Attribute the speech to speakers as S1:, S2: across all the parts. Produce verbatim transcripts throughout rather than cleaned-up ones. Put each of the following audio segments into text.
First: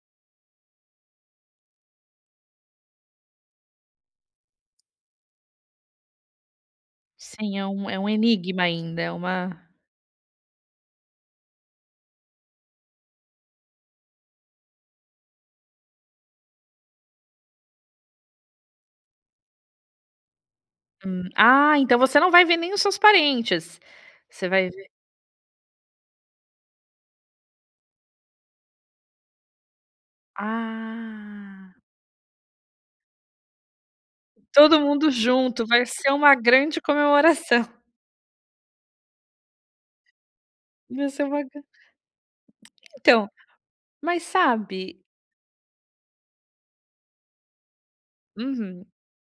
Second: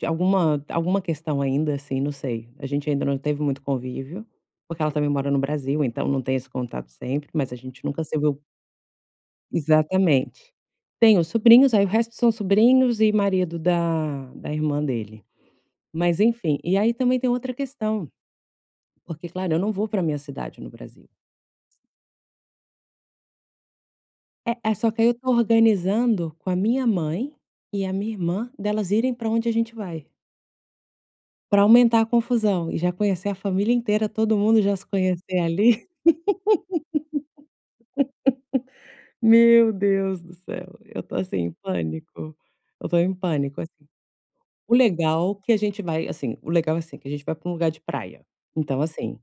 S1: De alguma alguma questão ainda, assim, não sei. A gente ainda não teve muito convívio, porque ela também mora no Brasil, então não tem esse contato sempre, mas a
S2: Sim, é
S1: gente
S2: um é
S1: nunca
S2: um
S1: se viu
S2: enigma ainda, é uma
S1: exatamente. Tenho sobrinhos. Aí o resto são sobrinhos e marido da da irmã dele. Mas, enfim, e aí também tem outra questão, porque, claro, eu não vou para minha cidade no Brasil.
S2: Hum, ah, então você não vai ver nem os seus parentes. Você
S1: É
S2: vai
S1: é,
S2: ver
S1: só que aí eu estou organizando com a minha mãe e a minha irmã, delas irem para onde a gente vai. Para
S2: Ah.
S1: aumentar a confusão e já conhecer a família inteira, todo mundo já
S2: Todo
S1: se
S2: mundo
S1: conhecer
S2: junto.
S1: ali.
S2: Vai ser uma grande comemoração.
S1: Meu Deus do céu, eu
S2: Vai
S1: estou
S2: ser
S1: assim
S2: uma
S1: em
S2: gran
S1: pânico. Eu estou em
S2: Então,
S1: pânico assim.
S2: mas
S1: O
S2: sabe
S1: legal que a gente vai assim o legal é assim, que a gente vai para um lugar de praia. Então,
S2: Uhum.
S1: assim,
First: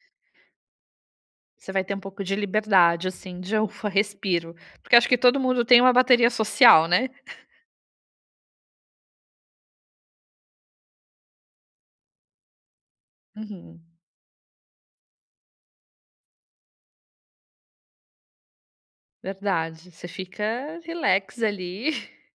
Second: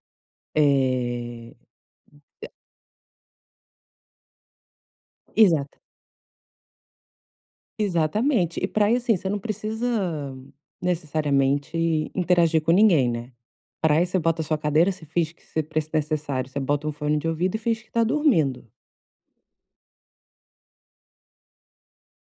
S1: eh
S2: Você vai ter um pouco de liberdade, assim, de: "Ufa, respiro", porque acho que todo mundo
S1: Exata
S2: tem uma bateria social, né.
S1: Exatamente. E pra ir, assim, você não precisa, necessariamente, interagir com ninguém, né.
S2: Uhum.
S1: Praia, você bota a sua cadeira, se finge que se pre necessário, você bota um fone de ouvido e finge que está dormindo.
S2: Verdade, você fica relax ali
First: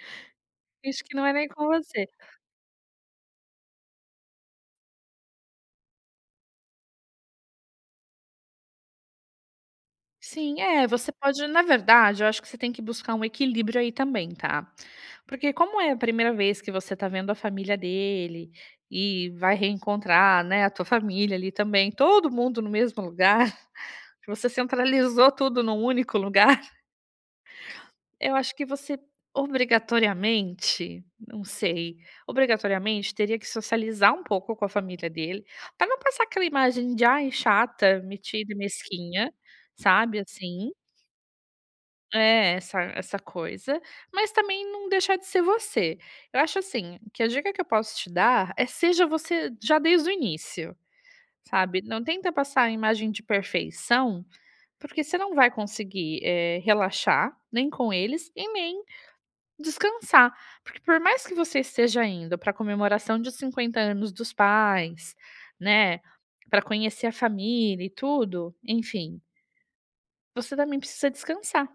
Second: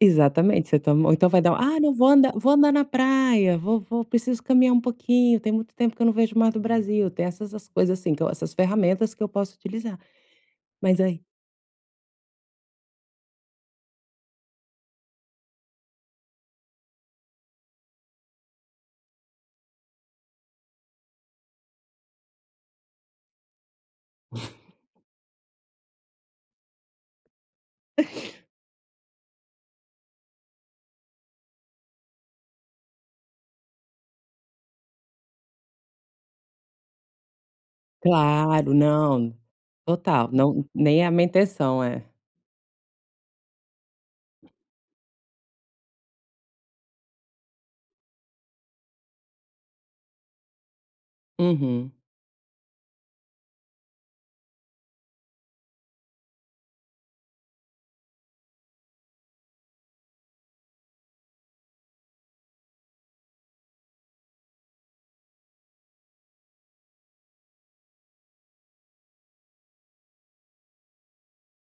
S1: Exatamente. Você to
S2: finge
S1: ou
S2: que não
S1: então
S2: é
S1: vai
S2: nem
S1: dar
S2: com
S1: "Ah, não, vou
S2: você.
S1: andar vou andar na praia. Vou vou preciso caminhar um pouquinho, tem muito tempo que eu não vejo o mar do Brasil". Tem essas as coisas assim então, essas ferramentas que eu posso utilizar.
S2: Sim é,
S1: Mas
S2: você
S1: aí
S2: pode na verdade, eu acho que você tem que buscar um equilíbrio aí também, tá. Porque como é a primeira vez que você tá vendo a família dele, e vai reencontrar, né, a tua família ali também, todo mundo no mesmo lugar, que você centralizou tudo num único lugar eu acho que você, obrigatoriamente, não sei, obrigatoriamente teria que socializar um pouco com a família dele, para não passar aquela imagem de: "Ai, chata, metida e
S1: Claro,
S2: mesquinha",
S1: não.
S2: sabe,
S1: Total. Não,
S2: assim.
S1: nem é a minha intenção. É.
S2: É, essa essa coisa, mas também não deixar de ser você. Eu acho assim, que a dica que eu posso te dar é: seja você já desde o início, sabe.
S1: Uhum.
S2: Não tenta passar a imagem de perfeição, porque você não vai conseguir, eh, relaxar, nem com eles e nem descansar. Porque, por mais que você esteja indo para comemoração de cinquenta anos dos pais, né, para conhecer a família e tudo, enfim você também precisa descansar.